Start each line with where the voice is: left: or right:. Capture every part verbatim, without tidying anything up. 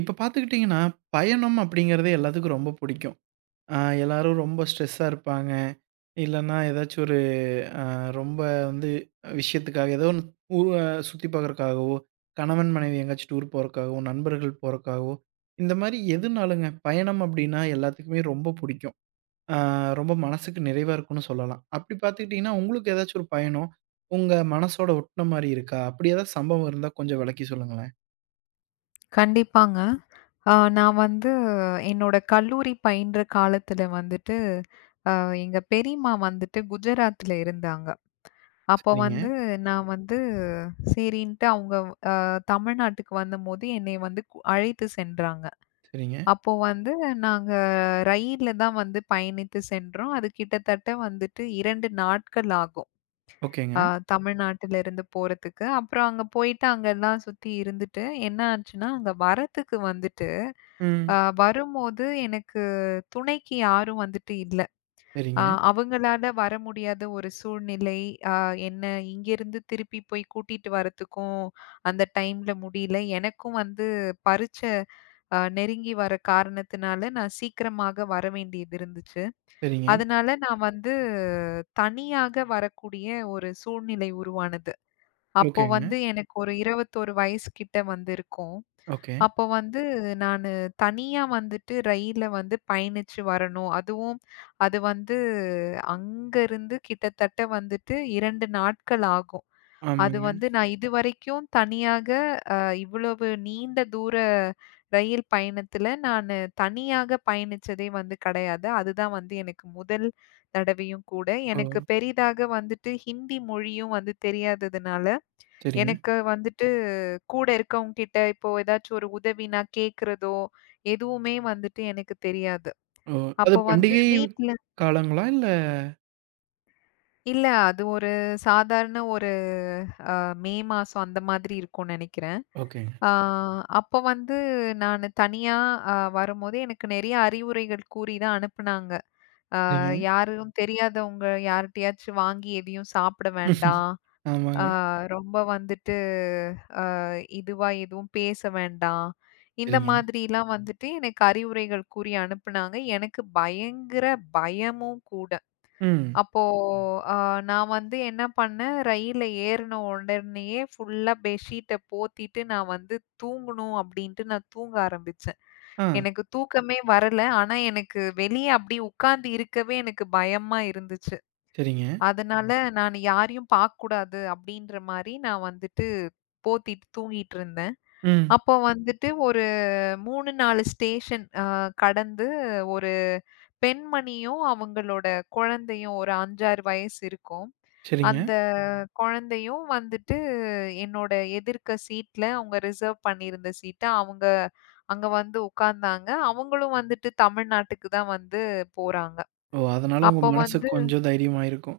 right: இப்ப பார்த்துக்கிட்டிங்கன்னா, பயணம் அப்படிங்கிறதே எல்லாத்துக்கும் ரொம்ப புடிக்கும். அ எல்லாரும் ரொம்ப ஸ்ட்ரெஸ்ஸா இருப்பாங்க. இல்லன்னா ஏதாச்சும் ஒரு அ ரொம்ப வந்து விஷயத்துக்காக ஏதோ ஒண்ணு ஊர சுத்தி பார்க்கறக்காகவோ, கணவன் மனைவி எங்கேயாச்சும் டூர் போறக்காகவோ, நண்பர்கள் போறக்காகவோ, இந்த மாரி எதுனாலுங்க பயணம் அப்படின்னா எல்லாத்துக்குமே ரொம்ப புடிக்கும். அ ரொம்ப மனசுக்கு நிறைவா இருக்கும்னு சொல்லலாம். அப்படி பார்த்துக்கிட்டிங்கன்னா, உங்களுக்கு ஏதாச்சும் ஒரு பயணம் உங்க மனசோட ஒட்டுன மாரி இருக்கா? அப்படி ஏதாவது சம்பவம் இருந்தா கொஞ்சம் விளக்கி சொல்லுங்களேன்.
left: கண்டிப்பாங்க. அ நான் வந்து என்னோட கல்லூரி பயின்ற காலத்துல வந்துட்டு, அ எங்க பெரியம்மா வந்துட்டு குஜராத்ல இருந்தாங்க. அப்போ
right: சரிங்க,
left: வந்து நான் வந்து சரின்ட்டு அவங்க வ தமிழ்நாட்டுக்கு வந்தம்போது என்னைய வந்து கு அழைத்து சென்றாங்க.
right: சரிங்க.
left: அப்போ வந்து நாங்க ரயில்ல தான் வந்து பயணித்து சென்றோம். அது கிட்டத்தட்ட வந்துட்டு இரண்டு நாட்கள் ஆகும். ஆ
right: ஓகேங்க.
left: தமிழ்நாட்டுல இருந்து போறதுக்கு. அப்புறம் அங்க போயிட்டு அங்கலாம் சுத்தி இருந்துட்டு, என்ன ஆச்சுன்னா, அங்க வரத்துக்கு வந்துட்டு,
right: ம்.
left: அ வரும்போது எனக்கு துணைக்கு யாரும் வந்துட்டு இல்ல. அ
right: சரிங்க,
left: அவங்களால வர முடியாத ஒரு சூழ்நிலை. அ என்ன இங்கேருந்து திருப்பி போய் கூட்டிட்டு வரத்துக்கும் அந்த டைம்ல முடியல. எனக்கும் வந்து பரீட்சை அ நெருங்கி வர காரணத்தினால நான் சீக்கிரமாக வர வேண்டியது இருந்துச்சு.
right: சரிங்க.
left: அதனால நான் வந்து தனியாக வரக்கூடிய ஒரு சூழ்நிலை உருவானது. அப்போ
right: ஓகேங்க.
left: வந்து எனக்கு ஒரு இருபத்தி ஒன்று வயசு கிட்ட வந்து இருக்கும்.
right: ஓகே.
left: அப்போ வந்து நானு தனியா வந்துட்டு ரயில்ல வந்து பயணிச்சு வரணும். அதுவும் அது வந்து அங்கருந்து கிட்டத்தட்ட வந்துட்டு இரண்டு நாட்கள் ஆகும். அது
right: ஆமாங்க.
left: வந்து நான் இதுவரைக்கும் தனியாக அ இவ்வளவு நீண்ட தூர ரயில் பயணத்துல நானு தனியாக பயணிச்சதே வந்து கிடையாது. அதுதான் வந்து எனக்கு முதல் தடவையும் கூட.
right: ஓ!
left: எனக்கு பெரிதாக வந்துட்டு ஹிந்தி மொழியும் வந்து தெரியாததுனால,
right: சரிங்க.
left: எனக்கு வந்துட்டு கூட இருக்கவங்ககிட்ட இப்போ ஏதாச்சும் ஒரு உதவி நான் கேட்கிறதோ, எதுவுமே வந்துட்டு எனக்கு தெரியாது.
right: ஓ! அது
left: அப்போ வந்து
right: பண்டிகை
left: வீட்ல
right: காலங்களா? இல்ல.
left: இல்ல அது ஒரு சாதாரண ஒரு அ மே மாசம் அந்த மாதிரி இருக்கும்னு நெனைக்கிறேன்.
right: ஓகேங்க.
left: ஆ அப்போ வந்து நானு தனியா அ வரும்போது எனக்கு நெறைய அறிவுரைகள் கூறி தான் அனுப்புனாங்க. அ
right: சரிங்க.
left: யாரும் தெரியாதவங்க யார்ட்டயாச்சும் வாங்கி எதையும் சாப்பிட வேண்டாம். ஆ
right: ஆமாங்க.
left: ரொம்ப வந்துட்டு இதுவா எதுவும் பேச வேண்டாம். இந்த
right: சரிங்க.
left: மாதிரிலாம் ம். வந்துட்டு எனக்கு அறிவுரைகள் கூறி அனுப்புனாங்க. எனக்கு பயங்கர பயமும் கூட.
right: ம்.
left: அப்போ ம். அ நான் வந்து என்ன பண்ணேன், ரயில்ல ஏறுன உடனேயே ஃபுல்லா பெட்ஷீட்ட போத்திட்டு நான் வந்து தூங்கணும் அப்படின்ட்டு நான் தூங்க ஆரம்பிச்சேன்.
right: ஆ.
left: எனக்கு தூக்கமே வரல. ஆனா எனக்கு வெளிய அப்படியே உட்கார்ந்து இருக்கவே எனக்கு பயமா இருந்துச்சு.
right: சரிங்க.
left: அதனால ம். நான் யாரையும் பார்க்கக்கூடாது அப்படின்ற மாரி நான் வந்துட்டு போத்திட்டு தூங்கிட்டு இருந்தேன்.
right: ம்.
left: அப்போ வந்துட்டு ஒரு மூன்று, நான்கு ஸ்டேஷன் அ கடந்து ஒரு பெண்மணியும், அவங்களோட குழந்தையும் ஒரு ஐந்து, ஆறு வயசு இருக்கும்.
right: சரிங்க.
left: அந்த குழந்தையும் வந்துட்டு என்னோட எதிர்க்க சீட்ல அவங்க ரிசர்வ் பண்ணியிருந்த சீட்ட அவங்க அங்க வந்து உட்கார்ந்தாங்க. அவங்களும் வந்துட்டு தமிழ்நாட்டுக்கு தான் வந்து போறாங்க.
right: ஓ! அதனால உங்க
left: அப்போ வந்து
right: மனசுக்கு கொஞ்சம் தைரியமாயிருக்கும்.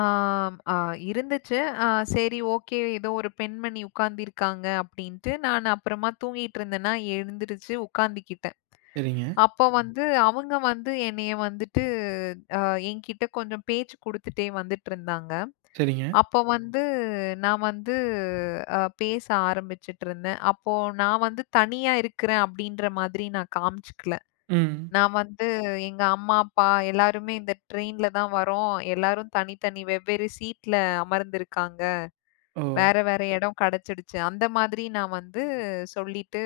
left: ஆம், ஆ அ இருந்துச்சு. அ சரி ஓகே ஏதோ ஒரு பெண்மணி உட்கார்ந்திருக்காங்க அப்படின்ட்டு நான் அப்புறமா தூங்கிட்டு இருந்தேனா எழுந்திருச்சு உட்கார்ந்துகிட்டேன்.
right: சரிங்க,
left: அப்ப ம். வந்து அவங்க வந்து என்னைய வந்துட்டு அ என்கிட்ட கொஞ்சம் பேச்சு குடுத்துட்டே வந்துட்டுருந்தாங்க.
right: சரிங்க.
left: அப்போ ம். வந்து நான் வந்து அ பேச ஆரம்பிச்சுட்டுருந்தேன். அப்போ நான் வந்து தனியா இருக்கிறேன் அப்படின்ற மாதிரி நான் காமிச்சுக்கல.
right: ம்.
left: நான் வந்து எங்க அம்மா, அப்பா எல்லாருமே இந்த ட்ரெயின்ல தான் வரோம். எல்லாரும் தனித்தனி வெவ்வேறு சீட்ல அமர்ந்திருக்காங்க.
right: ஓ!
left: வேற வேற இடம் கிடைச்சிடுச்சு. அந்த மாதிரி நான் வந்து சொல்லிட்டு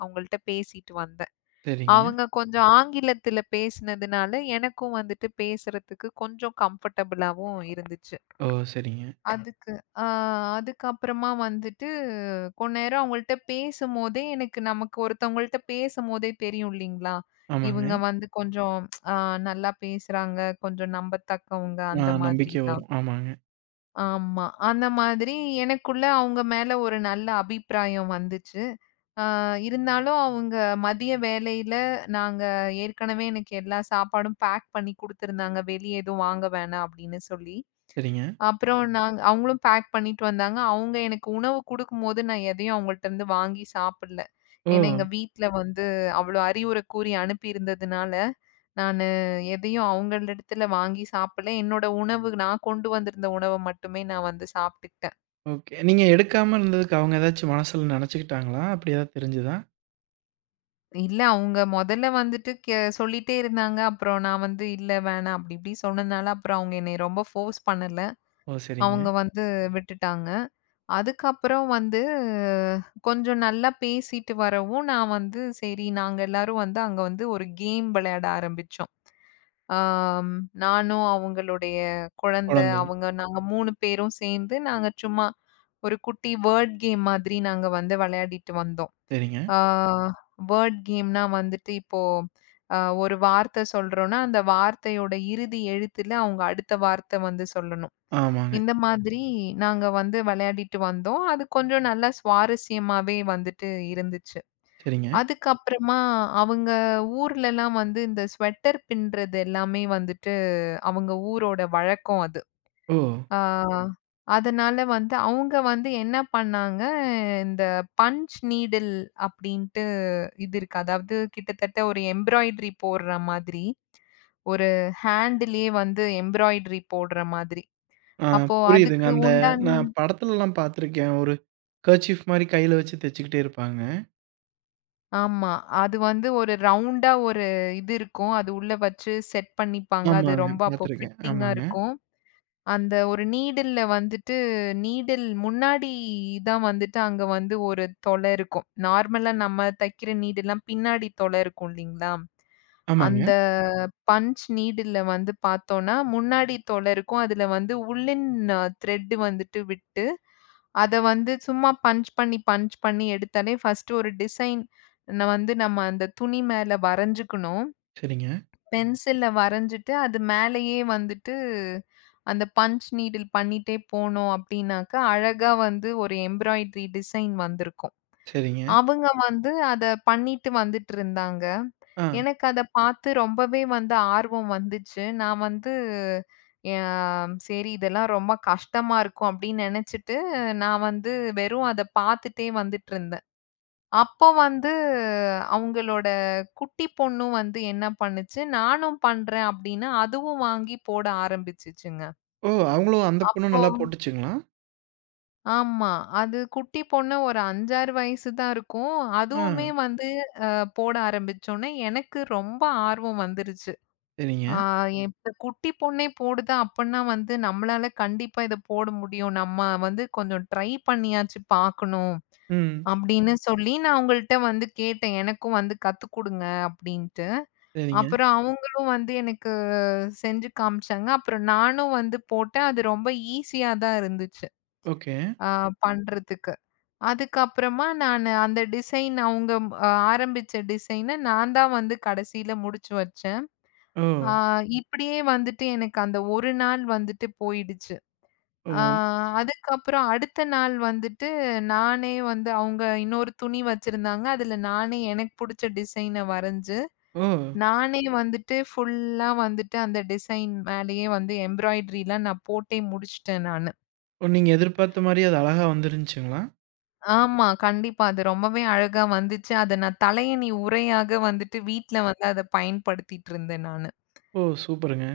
left: அவங்கள்ட்ட பேசிட்டு வந்தேன்.
right: சரிங்க.
left: அவங்க கொஞ்சம் ஆங்கிலத்தில பேசினதுனால, எனக்கும் வந்துட்டு பேசுறதுக்கு கொஞ்சம் கம்ஃபர்டபுளாவும் இருந்துச்சு.
right: ஓ! சரிங்க.
left: அதுக்கு ஆ அதுக்கப்புறமா வந்துட்டு கொஞ்ச நேரம் அவங்கள்ட்ட பேசும்போதே எனக்கு நமக்கு ஒருத்தவங்கள்ட்ட பேசும்போதே தெரியும் இல்லைங்களா?
right: ஆமாங்க.
left: இவங்க வந்து கொஞ்சம் ஆ நல்லா பேசுறாங்க, கொஞ்சம் நம்பத்தக்கவங்க
right: ஆ,
left: அந்த
right: நம்பிக்கை
left: மாதிரிலாம்.
right: வரும். ஆமாங்க.
left: ஆமா. அந்த மாதிரி எனக்குள்ள அவங்க மேல ஒரு நல்ல அபிப்பிராயம் வந்துச்சு. ஆ இருந்தாலும் அவங்க மதிய வேலையில நாங்க ஏற்கனவே எனக்கு எல்லா சாப்பாடும் பேக் பண்ணி குடுத்துருந்தாங்க. வெளிய எதுவும் வாங்க வேணாம் அப்படின்னு சொல்லி.
right: சரிங்க.
left: அப்புறம் ம். நாங்க அவங்களும் பேக் பண்ணிட்டு வந்தாங்க. அவங்க எனக்கு உணவு குடுக்கும்போது நான் எதையும் அவங்கள்ட்ட இருந்து வாங்கி சாப்பிடல.
right: ஓ!
left: ஏன்னா எங்க வீட்ல வந்து அவ்வளோ அறிவுரை கூறி அனுப்பியிருந்ததுனால, நான் எதையும் அவங்களிடத்துல வாங்கி சாப்பிடல. என்னோட உணவு நான் கொண்டு வந்திருந்த உணவ மட்டுமே நான் வந்து சாப்பிட்டுக்கிட்டேன்.
right: ஓகே. நீங்க எடுக்காம இருந்ததுக்கு அவங்க ஏதாச்சும் மனசுல நெனச்சுக்கிட்டாங்களா? அப்படி ஏதாவது தெரிஞ்சுதா?
left: இல்ல அவங்க மொதல்ல வந்துட்டு கெ சொல்லிட்டே இருந்தாங்க. அப்புறம் நான் வந்து இல்ல வேணாம் அப்படி இப்படி சொன்னதுனால, அப்புறம் அவங்க என்னைய ரொம்ப ஃபோர்ஸ் பண்ணல.
right: ஓ! சரிங்க.
left: அவங்க வந்து விட்டுட்டாங்க. அதுக்கப்புறம் வந்து கொஞ்சம் நல்லா பேசிட்டு வரவும், நான் வந்து சரி நாங்க எல்லாரும் வந்து அங்க வந்து ஒரு கேம் விளையாட ஆரம்பிச்சோம். ஆம். நானும் அவங்களுடைய குழந்தை,
right: குழந்தை.
left: அவங்க நாங்க மூன்று பேரும் சேர்ந்து, நாங்க சும்மா ஒரு குட்டி வேர்ட் கேம் மாதிரி நாங்க வந்து விளையாடிட்டு வந்தோம்.
right: சரிங்க.
left: ஆ வேர்ட் கேம்னா வந்துட்டு இப்போ அ ஒரு வார்த்தை சொல்றோம்னா, அந்த வார்த்தையோட இறுதி எழுத்துல அவங்க அடுத்த வார்த்தை வந்து சொல்லணும்.
right: ஆமாங்க.
left: இந்த மாதிரி நாங்க வந்து விளையாடிட்டு வந்தோம். அது கொஞ்சம் நல்லா சுவாரஸ்யமாவே வந்துட்டு இருந்துச்சு.
right: சரிங்க.
left: அதுக்கப்புறமா அவங்க ஊர்லலாம் வந்து இந்த ஸ்வெட்டர் பின்றது எல்லாமே வந்துட்டு அவங்க ஊரோட வழக்கம் அது.
right: ஓ!
left: ஆ அதனால வந்து அவங்க வந்து என்ன பண்ணாங்க, இந்த பஞ்ச் நீடில் அப்படின்ட்டு இது இருக்கு. அதாவது கிட்டத்தட்ட ஒரு எம்ப்ராய்டரி போடுற மாதிரி, ஒரு ஹேண்டுலயே வந்து எம்ப்ராய்டரி போடுற மாதிரி.
right: ஆ,
left: அப்போ
right: புரியுதுங்க.
left: அதுக்கு
right: அந்த
left: உண்டான
right: நான் படத்துலலாம் பார்த்துருக்கேன். ஒரு கர்ச்சீஃப் மாரி கையில வச்சு தச்சுக்கிட்டே இருப்பாங்க.
left: ஆமா. அது வந்து ஒரு ரவுண்டா ஒரு இது இருக்கும். அது உள்ள வச்சு செட் பண்ணிப்பாங்க. அது
right: ஆமாங்க.
left: ரொம்ப அப்போ
right: பார்த்துருக்கேன்.
left: ஃபிட்டிங்கா
right: ஆமாங்க.
left: இருக்கும். அந்த ஒரு நீடில்ல வந்துட்டு நீடில் முன்னாடி தான் வந்துட்டு அங்க வந்து ஒரு தொலை இருக்கும். நார்மலா நம்ம தைக்கிற நீடுல்லாம் பின்னாடி தொலை இருக்கும் இல்லீங்களா?
right: ஆமாங்க.
left: அந்த பஞ்ச் நீடில்ல வந்து பார்த்தோம்னா, முன்னாடி தொலை இருக்கும். அதுல வந்து உள்ளின் த்ரெட் வந்துட்டு விட்டு, அத வந்து சும்மா பஞ்ச் பண்ணி, பஞ்ச் பண்ணி எடுத்தாலே ஃபர்ஸ்ட்டு ஒரு டிசைன் வந்து நம்ம அந்த துணி மேல வரைஞ்சுக்கணும்.
right: சரிங்க,
left: பென்சில்ல வரைஞ்சுட்டு, அது மேலேயே வந்துட்டு, அந்த பஞ்ச் நீடில் பண்ணிட்டே போனோம் அப்டின்னாக்கா, அழகா வந்து ஒரு எம்ப்ராய்டரி டிசைன் வந்திருக்கும்.
right: சரிங்க.
left: அவங்க வந்து அத பண்ணிட்டு வந்துட்டுருந்தாங்க.
right: ஆ.
left: எனக்கு அத பார்த்து ரொம்பவே வந்து ஆர்வம் வந்துச்சு. நான் வந்து எ சரி இதெல்லாம் ரொம்ப கஷ்டமா இருக்கும் அப்டின்னு நெனச்சுட்டு, நான் வந்து வெறும் அத பார்த்துட்டே வந்துட்டுருந்தேன். அப்போ வந்து அவங்களோட குட்டி பொண்ணும் வந்து என்ன பண்ணுச்சு, "நானும் பண்றேன்" அப்படின்னு அதுவும் வாங்கி போட ஆரம்பிச்சுச்சுங்க.
right: ஓ! அவங்களும் அந்த பொண்ணும்
left: அப்போ
right: நல்லா போட்டுச்சுங்களா?
left: ஆமா. அது குட்டி பொண்ணு ஒரு ஐந்து, ஆறு வயசு தான் இருக்கும்.
right: ஆ.
left: அதுவுமே வந்து அ போட ஆரம்பிச்சோனே எனக்கு ரொம்ப ஆர்வம் வந்துருச்சு.
right: சரிங்க.
left: ஆ ம். என் இப்ப குட்டி பொண்ணே போடுது அப்பன்னா வந்து, நம்மளால கண்டிப்பா இத போட முடியும். நம்ம வந்து கொஞ்சம் ட்ரை பண்ணியாச்சு பார்க்கணும்.
right: ம்.
left: அப்படின்னு ம். சொல்லி நான் அவங்கள்ட்ட வந்து கேட்டேன். எனக்கும் வந்து கத்துக் குடுங்க அப்படின்ட்டு.
right: சரிங்க.
left: அப்புறம் அவங்களும் வந்து எனக்கு செஞ்சு காமிச்சாங்க. அப்புறம் நானும் வந்து போட்டேன். அது ரொம்ப ஈஸியா தான் இருந்துச்சு.
right: ஓகே.
left: ஆ ம். பண்றதுக்கு. அதுக்கப்புறமா நானு அந்த டிசைன் அவங்க அ ஆரம்பிச்ச டிசைன நான் தான் வந்து கடைசியில முடிச்சு வச்சேன்.
right: ஓ!
left: ஆ இப்படியே வந்துட்டு எனக்கு அந்த ஒரு நாள் வந்துட்டு போயிடுச்சு.
right: ஓ!
left: ஆ அதுக்கப்புறம் அடுத்த நாள் வந்துட்டு நானே வந்து அவங்க இன்னொரு துணி வச்சிருந்தாங்க. அதுல நானே எனக்கு புடிச்ச டிசைன வரைஞ்சு,
right: ஓ!
left: நானே வந்துட்டு ஃபுல்லா வந்துட்டு அந்த டிசைன் மேலேயே வந்து எம்ப்ராய்டரிலாம் நான் போட்டே முடிச்சுட்டேன் நானு.
right: ஓ! நீங்க எதிர்பார்த்த மாரி அது அழகா வந்துருந்துச்சுங்களா?
left: ஆமா. கண்டிப்பா. அது ரொம்பவே அழகா வந்துச்சு. அத நான் தலையணி உறையாக வந்துட்டு வீட்ல வந்து அத பயன்படுத்திட்டு இருந்தேன் நானு.
right: ஓ! சூப்பருங்க.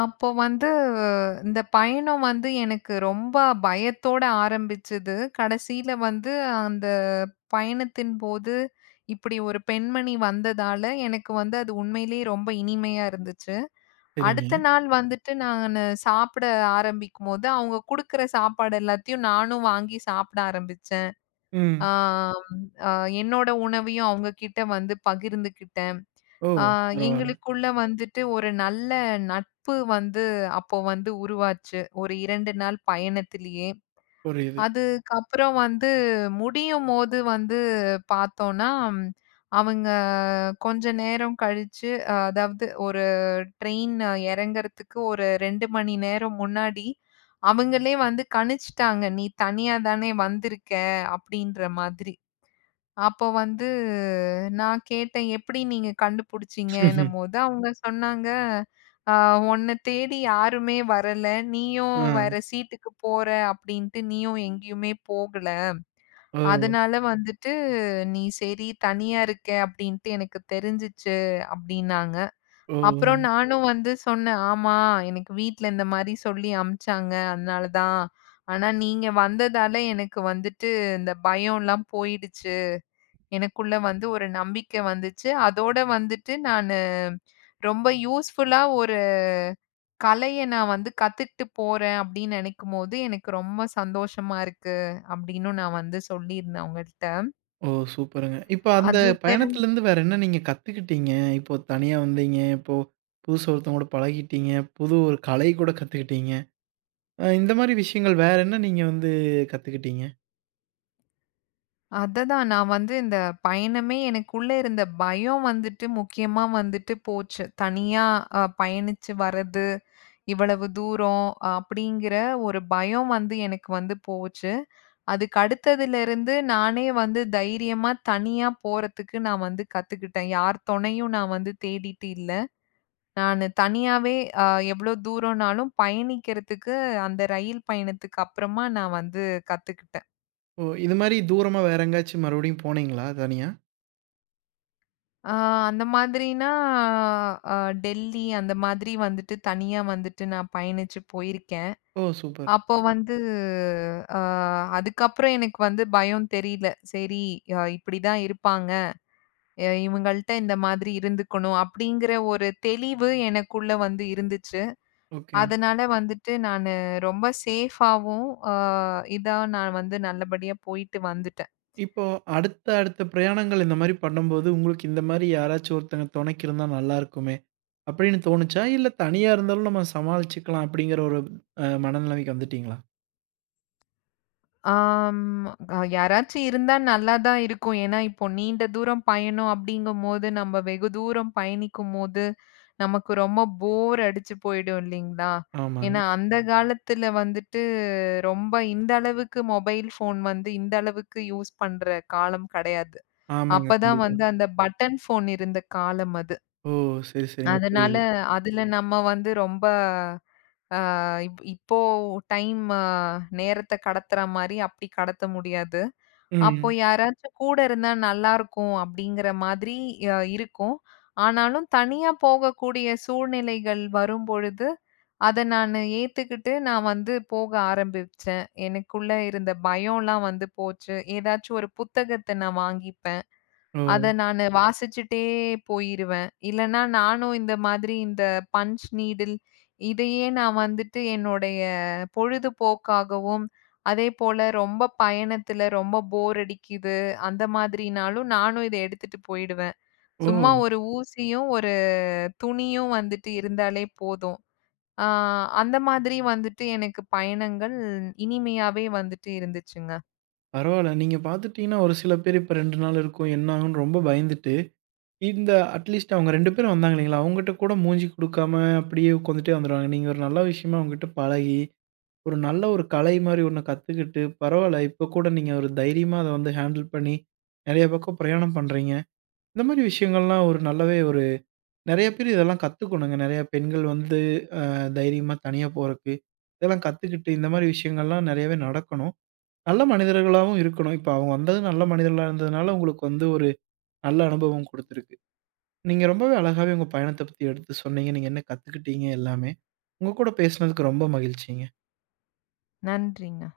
left: அப்போ வந்து இந்த பயணம் வந்து எனக்கு ரொம்ப பயத்தோட ஆரம்பிச்சது. கடைசியில வந்து அந்த பயணத்தின் போது இப்படி ஒரு பெண்மணி வந்ததால, எனக்கு வந்து அது உண்மையிலேயே ரொம்ப இனிமையா இருந்துச்சு.
right: சரிங்க.
left: அடுத்த நாள் வந்துட்டு நானு சாப்பிட ஆரம்பிக்கும்போது, அவங்க குடுக்குற சாப்பாடு எல்லாத்தையும் நானும் வாங்கி சாப்பிட ஆரம்பிச்சேன்.
right: ம்.
left: ஆம், ஆ, அ என்னோட உணவையும் அவங்க கிட்ட வந்து பகிர்ந்துக்கிட்டேன்.
right: ஓ!
left: ஆ
right: பரவால்ல.
left: எங்களுக்குள்ள வந்துட்டு ஒரு நல்ல நட்பு வந்து அப்போ வந்து உருவாச்சு. ஒரு இரண்டு நாள் பயணத்திலேயே.
right: புரியுது.
left: அதுக்கப்புறம் வந்து முடியும்போது வந்து பார்த்தோம்னா, ம், அவங்க கொஞ்ச நேரம் கழிச்சு அஹ், அதாவது ஒரு ட்ரெயின் இறங்கறதுக்கு ஒரு இரண்டு மணி நேரம் முன்னாடி அவங்களே வந்து கணிச்சுட்டாங்க. "நீ தனியா தானே வந்திருக்க" அப்படின்ற மாதிரி. அப்போ வந்து நான் கேட்டேன், "எப்படி நீங்க கண்டுபிடிச்சீங்கன்னும்போது" அவங்க சொன்னாங்க, "அ உன்ன தேடி யாருமே வரல. நீயும்
right: ஆ.
left: வேற சீட்டுக்கு போற அப்படின்ட்டு நீயும் எங்கேயுமே போகல.
right: ஓ!
left: அதனால வந்துட்டு நீ சரி தனியா இருக்க அப்படின்ட்டு எனக்கு தெரிஞ்சுச்சு" அப்படின்னாங்க.
right: ஓ!
left: அப்புறம் நானும் வந்து சொன்னேன், "ஆமா, எனக்கு வீட்ல இந்த மாரி சொல்லி அனுப்பிச்சாங்க. அதனால தான். ஆனா நீங்க வந்ததால எனக்கு வந்துட்டு இந்த பயம்லாம் போயிடுச்சு." எனக்குள்ள வந்து ஒரு நம்பிக்கை வந்துச்சு. அதோட வந்துட்டு நானு ரொம்ப யூஸ்ஃபுல்லா ஒரு கலைய நான் வந்து கத்துக்கிட்டு போறேன் அப்படின்னு நெனைக்கும்போது, எனக்கு ரொம்ப சந்தோஷமா இருக்கு அப்படின்னும் நான் வந்து சொல்லியிருந்தேன் அவங்கள்ட்ட.
right: ஓ! சூப்பருங்க. இப்ப அந்த
left: அது பெரு
right: பயணத்துலருந்து வேற என்ன நீங்க கத்துக்கிட்டீங்க? இப்போ தனியா வந்தீங்க, இப்போ புதுசா ஒருத்தவங்க கூட பழகிட்டீங்க, புது ஒரு கலை கூட கத்துக்கிட்டீங்க. அ இந்த மாரி விஷயங்கள் வேற என்ன நீங்க வந்து கத்துக்கிட்டீங்க?
left: அததான் நான் வந்து இந்த பயணமே எனக்குள்ள இருந்த பயம் வந்துட்டு முக்கியமா வந்துட்டு போச்சு. தனியா அ பயணிச்சு வர்றது, இவ்வளவு தூரம் அஹ், அப்படிங்கிற ஒரு பயம் வந்து எனக்கு வந்து போச்சு. அதுக்கு அடுத்ததிலிருந்து நானே வந்து தைரியமா தனியா போறதுக்கு நான் வந்து கத்துக்கிட்டேன். யார் துணையும் நான் வந்து தேடிட்டு இல்ல. நானு தனியாவே அ எவ்ளோ தூரம்னாலும் பயணிக்கிறதுக்கு அந்த ரயில் பயணத்துக்கு அப்புறமா நான் வந்து கத்துக்கிட்டேன்.
right: ஓ! இது மாரி தூரமா வேற எங்கேயாச்சும் மறுபடியும் போனீங்களா தனியா?
left: ஆ அந்த மாதிரினா அ டெல்லி அந்த மாதிரி வந்துட்டு தனியா வந்துட்டு நான் பயணிச்சு போயிருக்கேன்.
right: ஓ! சூப்பர்.
left: அப்போ வந்து அ அதுக்கப்புறம் எனக்கு வந்து பயம் தெரியல. சரி அ இப்படிதான் இருப்பாங்க. எ இவங்கள்ட்ட இந்த மாதிரி இருந்துக்கணும் அப்படிங்கிற ஒரு தெளிவு எனக்குள்ள வந்து இருந்துச்சு.
right: ஓகே.
left: அதனால வந்துட்டு நானு ரொம்ப சேஃபாவும், அ இதா நான் வந்து நல்லபடியா போயிட்டு வந்துட்டேன்.
right: இப்போ அடுத்த அடுத்த பிரயாணங்கள் இந்த மாரி பண்ணும்போது, உங்களுக்கு இந்த மாரி யாராச்சும் ஒருத்தங்க துணைக்கு இருந்தா நல்லா இருக்குமே! அப்படின்னு தோணுச்சா? இல்ல தனியா இருந்தாலும் நம்ம சமாளிச்சுக்கலாம் அப்படிங்கிற ஒரு அ மனநிலைமைக்கு வந்துட்டீங்களா?
left: ஆம் அ யாராச்சும் இருந்தா நல்லா தான் இருக்கும். ஏன்னா, இப்போ நீண்ட தூரம் பயணம் அப்படிங்கும்போது, நம்ம வெகு தூரம் பயணிக்கும்போது, நமக்கு ரொம்ப போர் அடிச்சு போயிடும் இல்லைங்களா?
right: ஆமாங்க.
left: ஏன்னா, அந்த காலத்துல வந்துட்டு ரொம்ப இந்த அளவுக்கு மொபைல் ஃபோன் வந்து இந்த அளவுக்கு யூஸ் பண்ற காலம் கெடையாது.
right: ஆமாங்க.
left: அப்பதான்
right: கண்டிப்பா.
left: வந்து அந்த பட்டன் ஃபோன் இருந்த காலம் அது.
right: ஓ! சரி, சரிங்க.
left: அதனால
right: புரியுது.
left: அதுல நம்ம வந்து ரொம்ப அ இப் இப்போ டைம் நேரத்த கடத்துற மாரி அப்படி கடத்த முடியாது. அப்போ
right: ம்.
left: யாராச்சும் கூட இருந்தா நல்லாருக்கும் அப்படிங்கிற மாதிரி அ இருக்கும். ஆனாலும் தனியா போகக்கூடிய சூழ்நிலைகள் வரும்பொழுது, அத நானு ஏத்துக்கிட்டு நான் வந்து போக ஆரம்பிச்சேன். எனக்குள்ள இருந்த பயம்லாம் வந்து போச்சு. ஏதாச்சும் ஒரு புத்தகத்த நான் வாங்கிப்பேன்.
right: ஓ!
left: அத நானு வாசிச்சுட்டே போயிருவேன். இல்லன்னா, நானும் இந்த மாதிரி இந்த பஞ்ச் நீடில் இதையே நான் வந்துட்டு என்னுடைய பொழுதுபோக்காகவும், அதேபோல ரொம்ப பயணத்துல ரொம்ப போர் அடிக்குது, அந்த மாதிரினாலும் நானும் இத எடுத்துட்டு போயிடுவேன்.
right: ஓ!
left: சும்மா ஒரு ஊசியும், ஒரு துணியும் வந்துட்டு இருந்தாலே போதும். ஆ அந்த மாதிரி வந்துட்டு எனக்கு பயணங்கள் இனிமையாவே வந்துட்டு இருந்துச்சுங்க.
right: பரவால்ல. நீங்க பார்த்துட்டீங்கன்னா, ஒரு சில பேர் இப்ப ரெண்டு நாள் இருக்கும், என்ன ஆகும்ன்னு ரொம்ப பயந்துட்டு, இந்த அட்லீஸ்ட் அவங்க ரெண்டு பேரும் வந்தாங்க இல்லைங்களா? அவங்ககிட்ட கூட மூஞ்சி குடுக்காம அப்படியே உட்காந்துட்டே வந்துருவாங்க. நீங்க ஒரு நல்ல விஷயமா அவங்ககிட்ட பழகி, ஒரு நல்ல ஒரு கலை மாரி ஒண்ணு கத்துக்கிட்டு, பரவால்ல இப்ப கூட நீங்க ஒரு தைரியமா அத வந்து ஹேண்டில் பண்ணி, நெறைய பக்கம் பிரயாணம் பண்றீங்க. இந்த மாரி விஷயங்கள்லாம் ஒரு நல்லாவே ஒரு நெறைய பேர் இதெல்லாம் கத்துக்கணுங்க. நெறைய பெண்கள் வந்து அ தைரியமா தனியா போறக்கு, இதெல்லாம் கத்துக்கிட்டு இந்த மாரி விஷயங்கள்லாம் நெறையவே நடக்கணும். நல்ல மனிதர்களாவும் இருக்கணும். இப்ப அவங்க வந்தது நல்ல மனிதர்களா இருந்ததுனால, உங்களுக்கு வந்து ஒரு நல்ல அனுபவம் குடுத்துருக்கு. நீங்க ரொம்பவே அழகாவே உங்க பயணத்த பத்தி எடுத்து சொன்னீங்க. நீங்க என்ன கத்துக்கிட்டீங்க எல்லாமே. உங்க கூட பேசினதுக்கு ரொம்ப மகிழ்ச்சிங்க.
left: நன்றிங்க.